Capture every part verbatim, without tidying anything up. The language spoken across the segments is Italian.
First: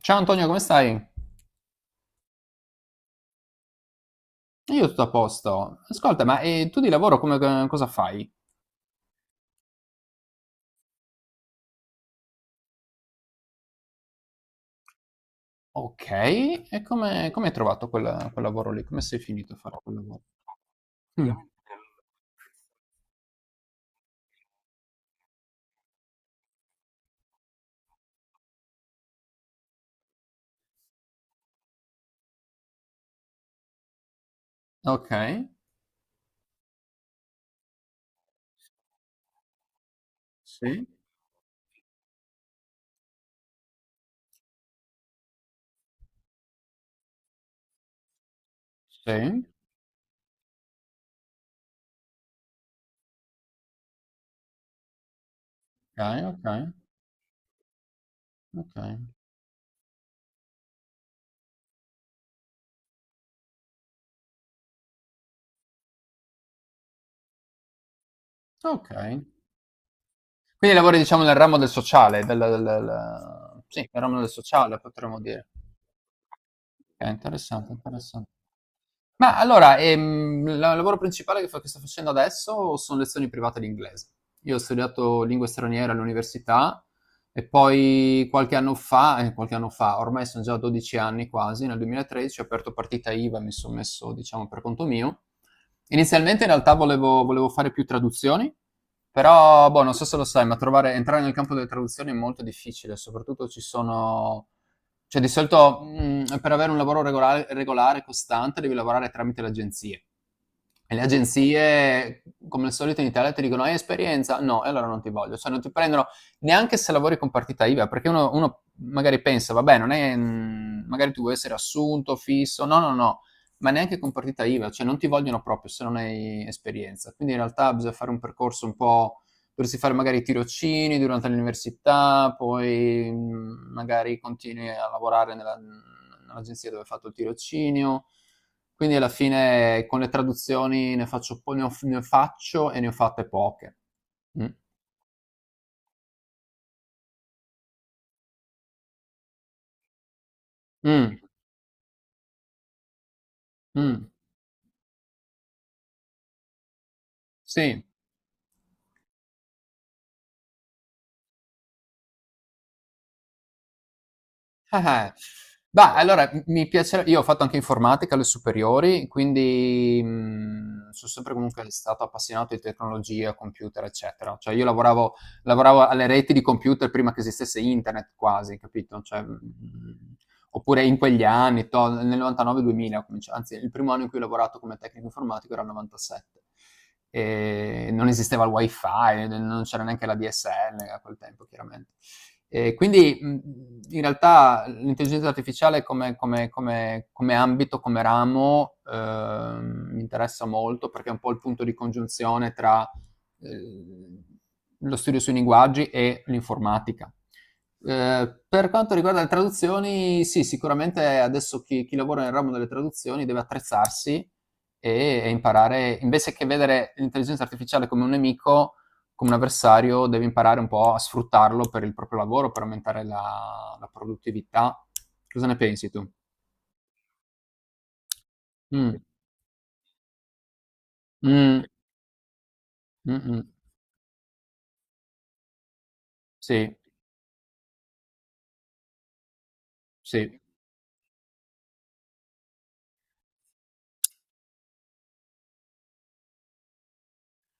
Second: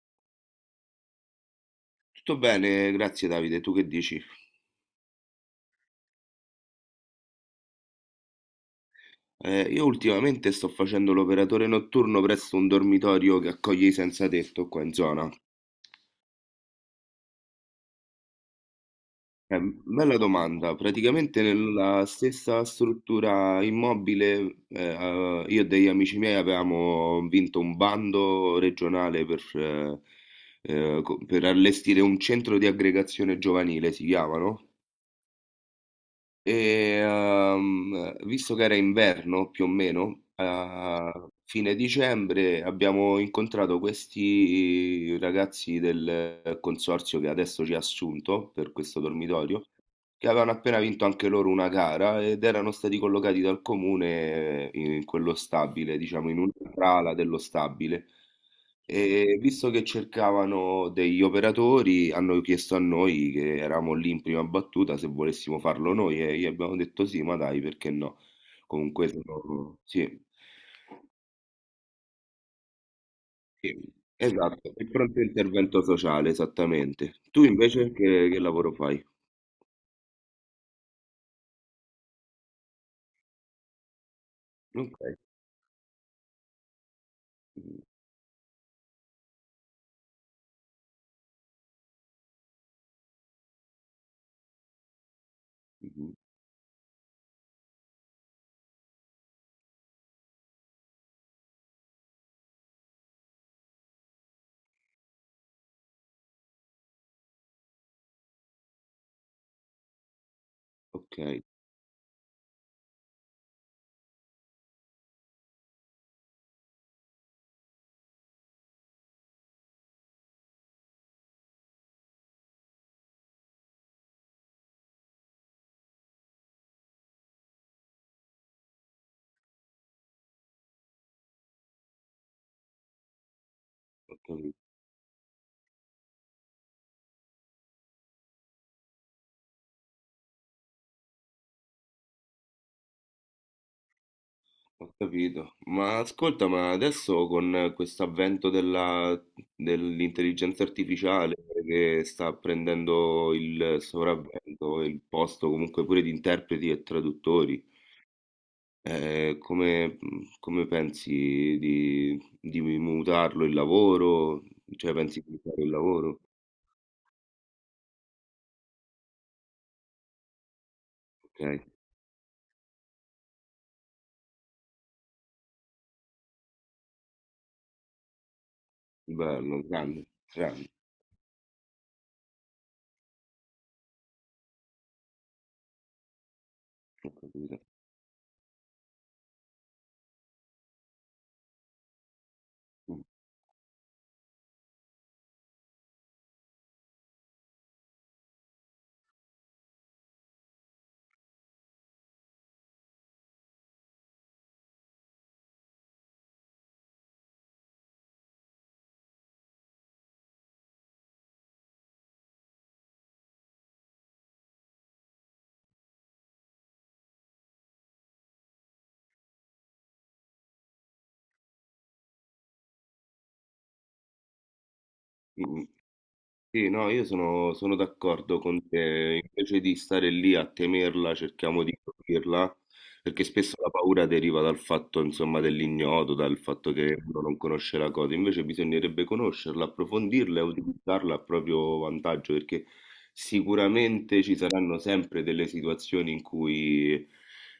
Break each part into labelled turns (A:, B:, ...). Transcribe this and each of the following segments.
A: Ciao Antonio, come stai?
B: Tutto bene, grazie Davide, tu che dici?
A: Io tutto a posto. Ascolta, ma eh, tu di lavoro come, eh, cosa fai?
B: Eh, io ultimamente sto facendo l'operatore notturno presso un dormitorio che accoglie i senza tetto qua in zona.
A: Ok, e come, come hai trovato quel, quel lavoro lì? Come sei finito a
B: Eh,
A: fare quel
B: bella
A: lavoro?
B: domanda,
A: Mm.
B: praticamente nella stessa struttura immobile eh, eh, io e degli amici miei avevamo vinto un bando regionale per, eh, eh, co- per allestire un centro di aggregazione giovanile, si chiama, no?
A: Ok,
B: E, ehm, visto che era inverno più o meno,
A: sì,
B: a fine dicembre abbiamo incontrato questi ragazzi del consorzio che adesso ci ha assunto per questo
A: sì,
B: dormitorio che avevano appena vinto anche loro una gara ed erano stati collocati dal comune in quello stabile,
A: ok,
B: diciamo in
A: ok,
B: un'altra ala dello stabile.
A: ok,
B: E visto che cercavano degli operatori, hanno chiesto a noi che eravamo lì in prima battuta se volessimo farlo noi e gli abbiamo detto sì, ma dai, perché no?
A: ok.
B: Comunque sono... Sì,
A: Quindi lavori diciamo nel ramo del sociale, del, del- del-
B: sì,
A: sì, nel ramo del
B: esatto,
A: sociale
B: il
A: potremmo
B: pronto
A: dire.
B: intervento sociale,
A: Ok,
B: esattamente. Tu
A: interessante,
B: invece
A: interessante.
B: che, che lavoro fai?
A: Ma allora, ehm, il lavoro principale che fa che sto facendo adesso sono lezioni private di inglese. Io ho
B: Ok,
A: studiato lingue straniere all'università e poi qualche anno fa, eh, qualche anno fa, ormai sono già dodici anni quasi, nel duemilatredici ho aperto partita IVA e mi sono messo, diciamo, per conto mio.
B: mhm,
A: Inizialmente in realtà volevo, volevo fare più traduzioni, però boh, non so se lo sai, ma trovare, entrare nel campo delle traduzioni è molto difficile, soprattutto ci sono cioè, di solito, mhmm, per avere un lavoro regolare regolare, costante, devi lavorare tramite le agenzie. E le
B: ok,
A: agenzie, come al solito in Italia, ti dicono: "Hai esperienza? No, e allora non ti voglio." Cioè, non ti prendono neanche se lavori con partita IVA, perché uno uno magari pensa: "Vabbè, non è mhmm, magari tu vuoi essere assunto, fisso." No, no, no, ma neanche con partita IVA, cioè non ti vogliono proprio se non hai esperienza. Quindi in realtà bisogna fare un percorso un po'. Dovresti fare magari tirocini durante l'università, poi mh, magari
B: ok.
A: continui a lavorare nella- nell'agenzia dove hai fatto il tirocinio. Quindi alla fine con le traduzioni ne faccio, po- ne ho- ne faccio e ne ho fatte poche. Mm.
B: Ho capito. Ma ascolta, ma adesso con questo avvento della- dell'intelligenza
A: Mm.
B: artificiale che sta prendendo il
A: Mm.
B: sopravvento, il posto comunque pure di interpreti e traduttori,
A: Sì.
B: eh, come, come pensi di, di mutarlo il lavoro? Cioè
A: Eh-eh.
B: pensi di mutare il
A: Bah,
B: lavoro?
A: allora, m mi piace io ho fatto anche informatica alle superiori, quindi, mhmm, son sempre comunque
B: Ok,
A: stato appassionato di tecnologia, computer, eccetera. Cioè io lavoravo lavoravo alle reti di computer prima che esistesse internet quasi, capito, cioè,
B: bello, grande,
A: mhmm,
B: grande.
A: oppure in quegli anni, to nel novantanove, duemila ho cominci anzi il primo anno in cui ho lavorato come tecnico informatico era il novantasette.
B: Capito.
A: Ehm, non esisteva il wifi, n non c'era neanche la D S L a quel tempo chiaramente. E
B: Mm,
A: quindi in realtà l'intelligenza artificiale come, come, come, come ambito, come ramo, eh, mi interessa molto perché è un po' il punto di congiunzione tra eh, lo studio sui linguaggi e l'informatica. Eh, per quanto riguarda le traduzioni, sì, sicuramente adesso chi, chi lavora nel ramo delle traduzioni deve attrezzarsi e, e imparare, invece che vedere l'intelligenza artificiale come un nemico, come un avversario, deve imparare un po' a sfruttarlo per il proprio lavoro, per aumentare la, la produttività. Cosa ne
B: mm, mm.
A: pensi tu?
B: Sì, no, io sono, sono d'accordo con
A: Mm,
B: te, invece di stare lì a temerla, cerchiamo
A: mm,
B: di capirla
A: mm,
B: perché
A: mm.
B: spesso la paura deriva dal fatto, insomma, dell'ignoto, dal fatto
A: Sì,
B: che uno non conosce la cosa, invece bisognerebbe conoscerla,
A: sì,
B: approfondirla e utilizzarla a proprio vantaggio, perché sicuramente ci saranno sempre delle situazioni in cui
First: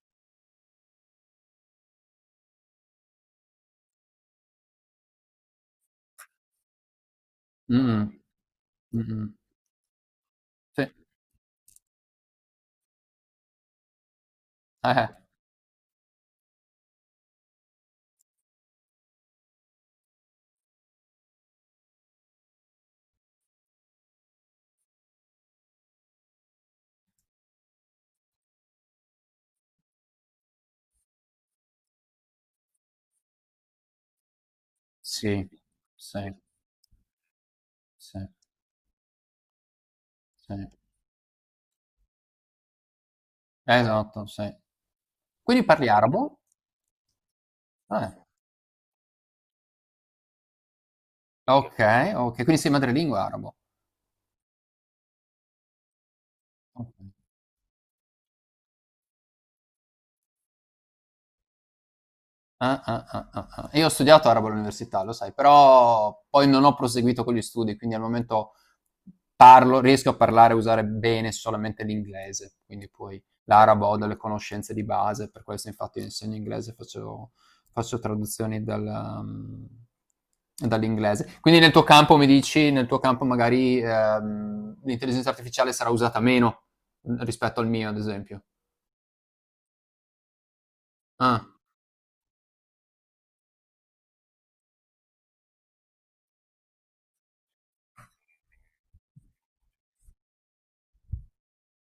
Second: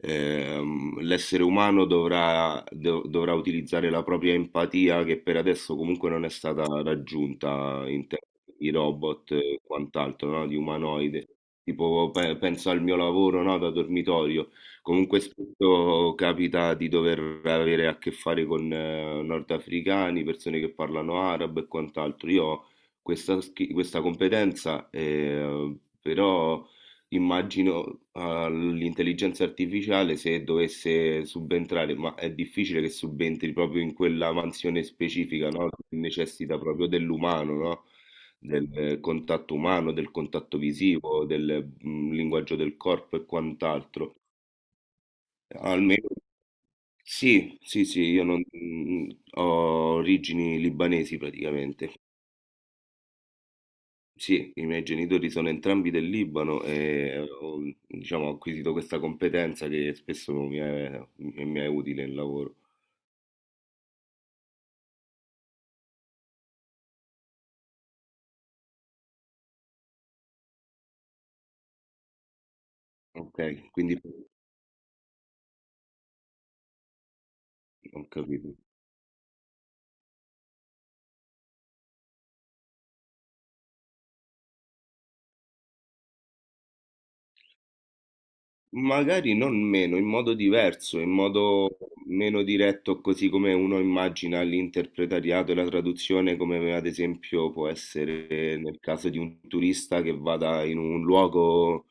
B: ehm, l'essere umano dovrà, dov- dovrà utilizzare la propria empatia, che per adesso comunque non è stata raggiunta in
A: mm,
B: termini di
A: mm, mm,
B: robot e quant'altro, no? Di
A: sì,
B: umanoide. Tipo, pe- penso al mio lavoro, no? Da dormitorio.
A: Eh,
B: Comunque spesso capita di dover avere a che fare con eh, nordafricani, persone che parlano arabo e quant'altro. Io ho questa, schi- questa competenza, eh, però immagino all'intelligenza artificiale se dovesse subentrare, ma è difficile che subentri proprio in quella mansione
A: sì,
B: specifica, no? Che
A: sì,
B: necessita proprio dell'umano, no?
A: sì,
B: Del eh, contatto umano, del
A: sì.
B: contatto visivo, del mm, linguaggio del corpo e quant'altro.
A: Esatto, sì. Quindi parli
B: Almeno
A: arabo?
B: sì, sì, sì,
A: Ah,
B: io non, mm, ho origini libanesi praticamente.
A: ok, ok, quindi sei madrelingua arabo.
B: Sì, i miei genitori sono entrambi del Libano
A: Ok.
B: e ho, diciamo, ho acquisito questa competenza che spesso mi è, mi è utile nel lavoro.
A: Ah, ah, ah, ah, ah. Io ho studiato arabo all'università, lo sai, però poi non ho proseguito con gli studi, quindi al momento parlo, riesco a parlare e usare bene solamente l'inglese, quindi poi
B: Ok,
A: l'arabo ho
B: quindi
A: delle conoscenze di base, per questo infatti io insegno inglese, faccio, faccio
B: ho capito.
A: traduzioni dal, um, dall'inglese. Quindi nel tuo campo mi dici, nel tuo campo magari ehm, l'intelligenza artificiale sarà usata meno rispetto al mio, ad esempio.
B: Magari non meno, in modo diverso, in
A: Ah,
B: modo meno diretto, così come uno immagina l'interpretariato e la traduzione, come ad esempio può essere nel caso di un turista che vada in un luogo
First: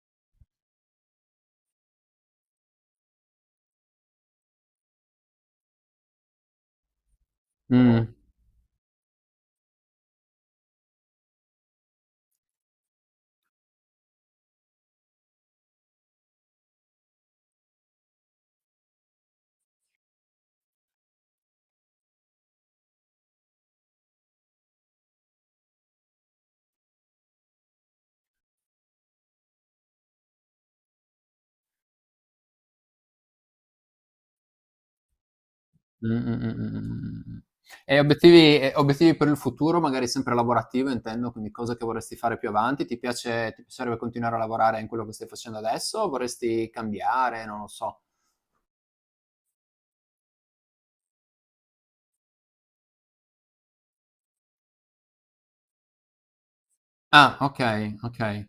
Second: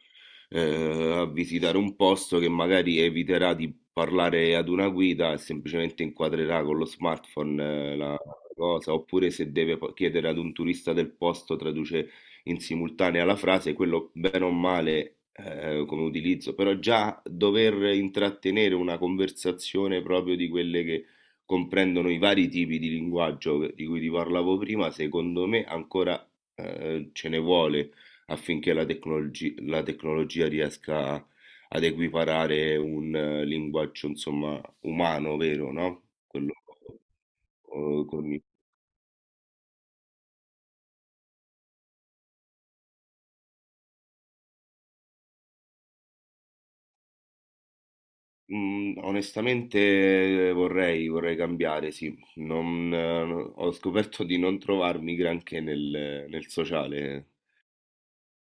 B: eh, a visitare un posto che magari eviterà di parlare ad una guida e semplicemente inquadrerà con lo smartphone eh,
A: mm.
B: la cosa, oppure se deve po- chiedere ad un turista del posto, traduce in simultanea alla frase, quello bene o male eh, come utilizzo, però già dover intrattenere una conversazione proprio di quelle che comprendono i vari tipi di linguaggio di cui ti parlavo prima, secondo me ancora eh, ce ne vuole affinché la tecnologi- la tecnologia riesca a- ad equiparare un eh, linguaggio, insomma, umano, vero, no?
A: Mh, mh, mh,
B: Quello
A: mh, mh, mh, mh. E
B: eh, con
A: obiettivi e obiettivi per il futuro, magari sempre lavorativo intendo, quindi cose che vorresti fare più avanti. Ti piace ti piacerebbe continuare a lavorare in quello che stai facendo adesso o vorresti cambiare? Non lo so.
B: Mhmm, onestamente eh, vorrei vorrei cambiare, sì. Non eh, no- Ho scoperto di non trovarmi granché nel nel sociale.
A: Ah, okay, okay,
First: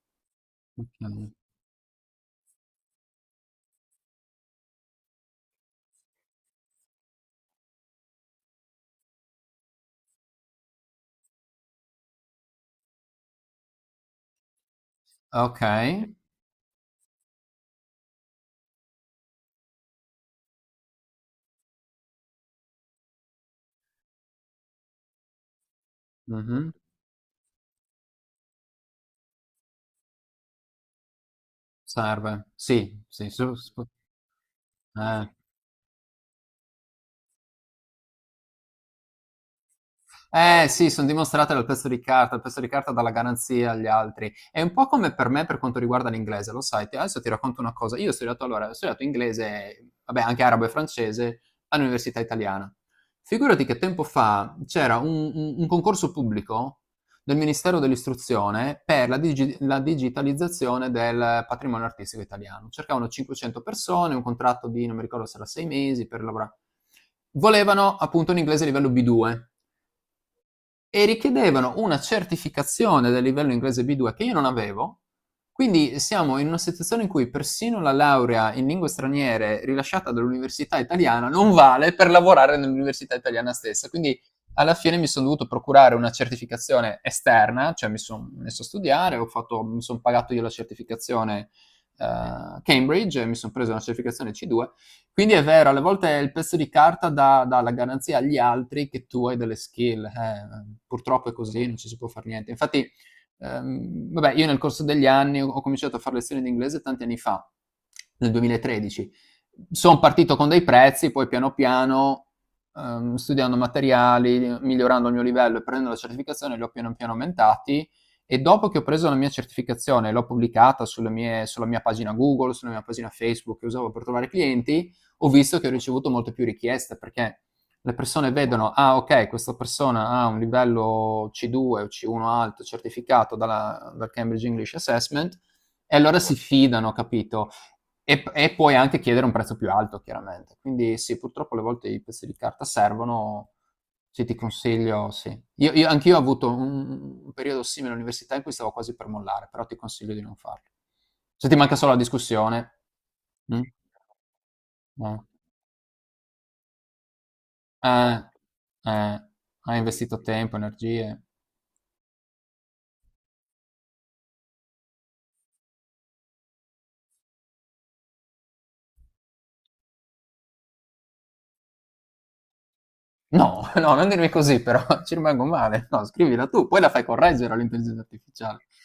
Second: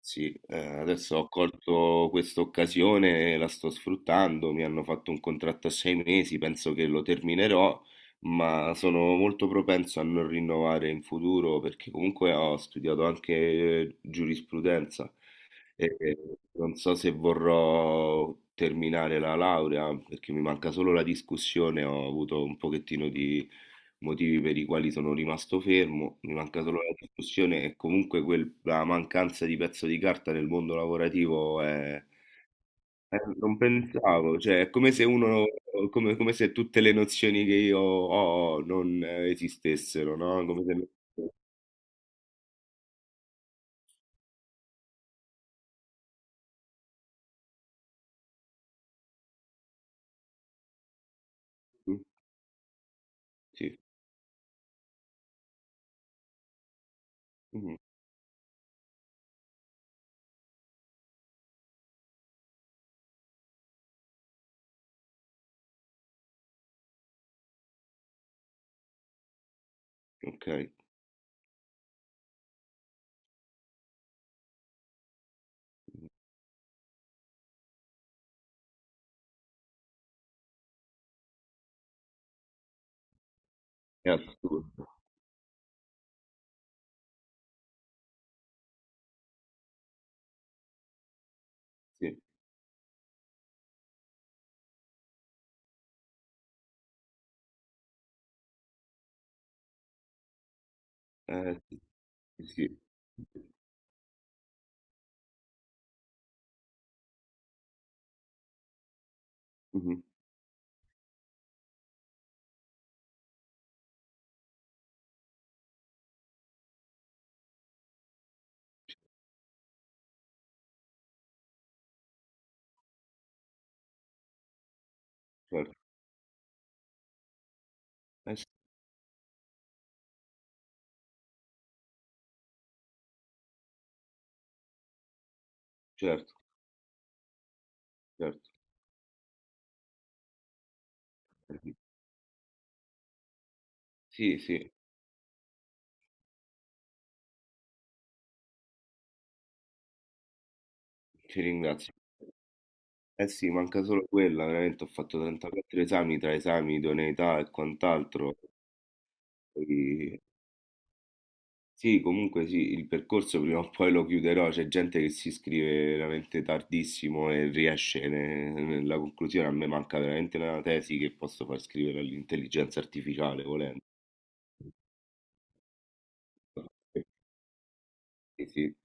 B: Sì, ehm, adesso
A: okay.
B: ho colto questa occasione e la sto sfruttando. Mi hanno fatto un contratto a sei mesi, penso che lo terminerò, ma sono molto propenso a non rinnovare in futuro perché comunque ho studiato anche eh, giurisprudenza. E
A: Okay.
B: e non so se vorrò terminare la laurea perché mi manca solo la discussione, ho avuto un pochettino di motivi per i quali sono rimasto fermo, mi manca
A: Mh-mh.
B: solo la discussione e comunque quel- la mancanza di pezzo di carta nel mondo lavorativo è...
A: Serve. Sì,
B: eh,
A: sì, su
B: Non
A: sp
B: pensavo, cioè è come se
A: eh.
B: uno, come, come se tutte le nozioni che io ho non eh, esistessero, no? Come
A: Eh
B: se...
A: sì, son dimostrate dal pezzo di carta, il pezzo di carta dà la garanzia agli altri. È un po' come per me per quanto riguarda l'inglese, lo sai? Ti Adesso ti racconto una cosa: io ho studiato allora, ho studiato inglese, vabbè anche arabo e francese, all'università italiana. Figurati che
B: Sì,
A: tempo fa c'era un un un concorso pubblico del
B: mhm,
A: Ministero dell'istruzione per la digi la digitalizzazione del patrimonio artistico italiano. Cercavano cinquecento persone, un contratto di non mi ricordo se era sei mesi per lavora. Volevano appunto un inglese livello B due
B: ok,
A: e richiedevano una certificazione del livello inglese B due che io non avevo. Quindi siamo in una situazione in cui persino la laurea in lingue straniere rilasciata dall'università italiana non vale per lavorare nell'università italiana stessa.
B: è
A: Quindi alla
B: assurdo,
A: fine mi sono dovuto procurare una certificazione esterna, cioè mi sono messo a studiare, ho fatto, mi sono pagato io la certificazione
B: sì.
A: eh, Cambridge e mi sono preso una certificazione C due. Quindi è vero, alle volte il pezzo di carta dà, dà la garanzia agli altri che tu hai delle skill. Eh, purtroppo è
B: Eh,
A: così, non
B: sì,
A: ci si può fare niente.
B: sì.
A: Infatti, ehm, vabbè, io nel corso degli anni ho ho cominciato a fare lezioni di inglese tanti anni fa, nel duemilatredici. Sono
B: Mh-mh,
A: partito con dei prezzi, poi piano piano, ehm, studiando materiali, migliorando il mio livello e prendendo la certificazione, li ho piano piano aumentati. E dopo che ho preso la mia certificazione e l'ho pubblicata sulle mie- sulla mia pagina Google, sulla mia pagina Facebook che usavo per trovare clienti, ho visto che ho
B: certo.
A: ricevuto molte più richieste perché le persone
B: Eh s
A: vedono, ah ok, questa persona ha un livello C due o C uno alto certificato dalla- dal Cambridge English Assessment e allora
B: Certo,
A: si fidano, capito? E,
B: certo.
A: e puoi anche chiedere un prezzo più alto, chiaramente. Quindi sì, purtroppo alle
B: Mh-mh.
A: volte i pezzi di carta servono, sì, ti
B: Sì, sì,
A: consiglio, sì. Io, io, anch'io ho avuto un, un, periodo simile all'università in cui stavo quasi per mollare, però ti consiglio di non farlo.
B: sì, ti
A: Se ti manca solo
B: ringrazio.
A: la discussione,
B: Eh sì,
A: mm?
B: manca solo quella, veramente ho fatto
A: No.
B: trentaquattro esami tra esami, idoneità e
A: Eh,
B: quant'altro.
A: eh, hai investito
B: Poi
A: tempo, energie.
B: sì, comunque sì, il percorso prima o poi lo chiuderò, c'è gente che si iscrive veramente tardissimo e riesce ne nella conclusione, a me manca veramente la tesi che posso far scrivere all'intelligenza artificiale
A: No,
B: volen
A: no, non dirmi così, però ci rimango male. No, scrivila tu, poi la fai correggere all'intelligenza
B: sì,
A: artificiale.
B: sì,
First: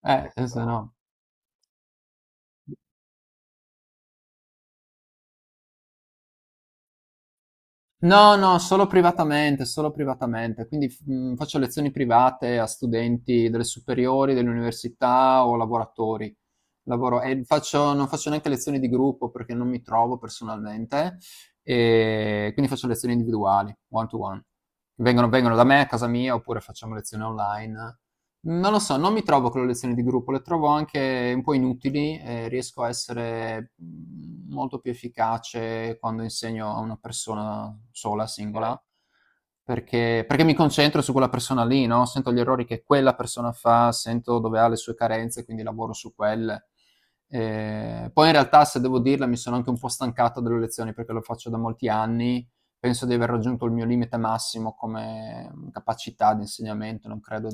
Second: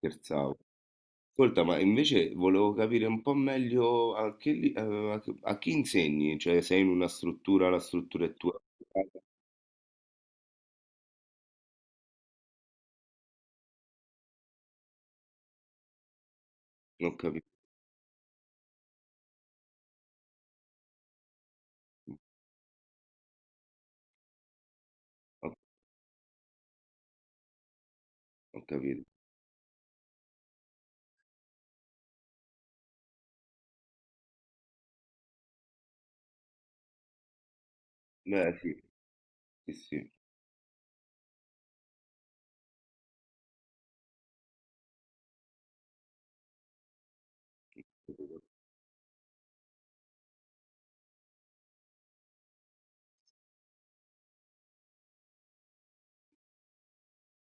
A: Eh, eh, se no.
B: Ascolta, ma invece volevo capire un po' meglio a che, li- eh, a che- a chi insegni, cioè sei in una struttura, la struttura è
A: No, no,
B: tua,
A: solo
B: eh,
A: privatamente, solo privatamente. Quindi f- mh, faccio lezioni private a studenti delle superiori, delle università o lavoratori.
B: non ho
A: Lavoro, e
B: capito,
A: faccio- non faccio neanche lezioni di gruppo perché non mi trovo personalmente, e quindi faccio lezioni individuali, one to one. Vengono,
B: ho,
A: vengono da me a casa mia oppure facciamo lezioni online.
B: ho
A: Non lo so,
B: capito.
A: non mi trovo con le lezioni di gruppo, le trovo anche un po' inutili, eh, riesco a essere mh, molto più efficace quando insegno a una persona sola,
B: Beh,
A: singola,
B: sì, sì, sì,
A: perché, perché mi concentro su quella persona lì, no? Sento gli errori che quella persona fa, sento dove ha le sue carenze, quindi lavoro su quelle. Eh, poi in
B: ho
A: realtà, se devo dirla, mi sono anche un po' stancato delle lezioni perché lo faccio da molti anni. Penso di aver raggiunto il mio limite massimo come capacità di insegnamento, non credo...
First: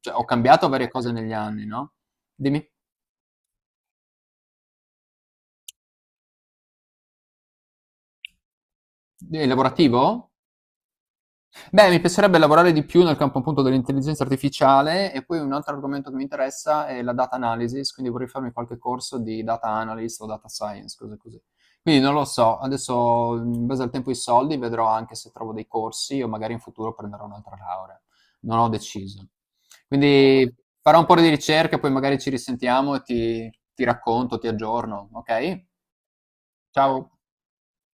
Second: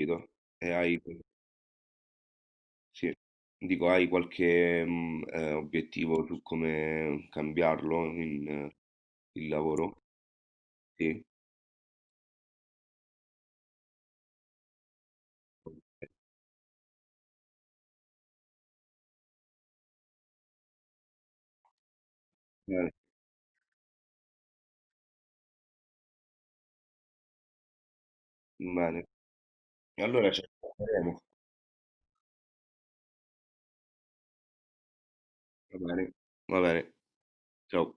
A: Cioè, ho cambiato
B: E
A: varie
B: hai,
A: cose negli anni, no? Dimmi.
B: sì. Dico, hai qualche mm, eh, obiettivo su come cambiarlo in, eh,
A: È
B: il lavoro?
A: lavorativo?
B: Sì.
A: Beh, mi piacerebbe lavorare di più nel campo appunto dell'intelligenza artificiale e poi un altro
B: Ok,
A: argomento che mi interessa è la data analysis, quindi vorrei farmi qualche corso di data analyst o data science, cose così. Quindi non lo so,
B: bene,
A: adesso in base al tempo e ai soldi vedrò anche se trovo dei corsi o magari in futuro prenderò un'altra laurea. Non ho
B: bene.
A: deciso.
B: Allora ci
A: Quindi farò un po'
B: aggiorneremo.
A: di ricerca, poi magari ci risentiamo e ti, ti racconto, ti aggiorno, ok?
B: Va bene, va bene,
A: Ciao.
B: ciao.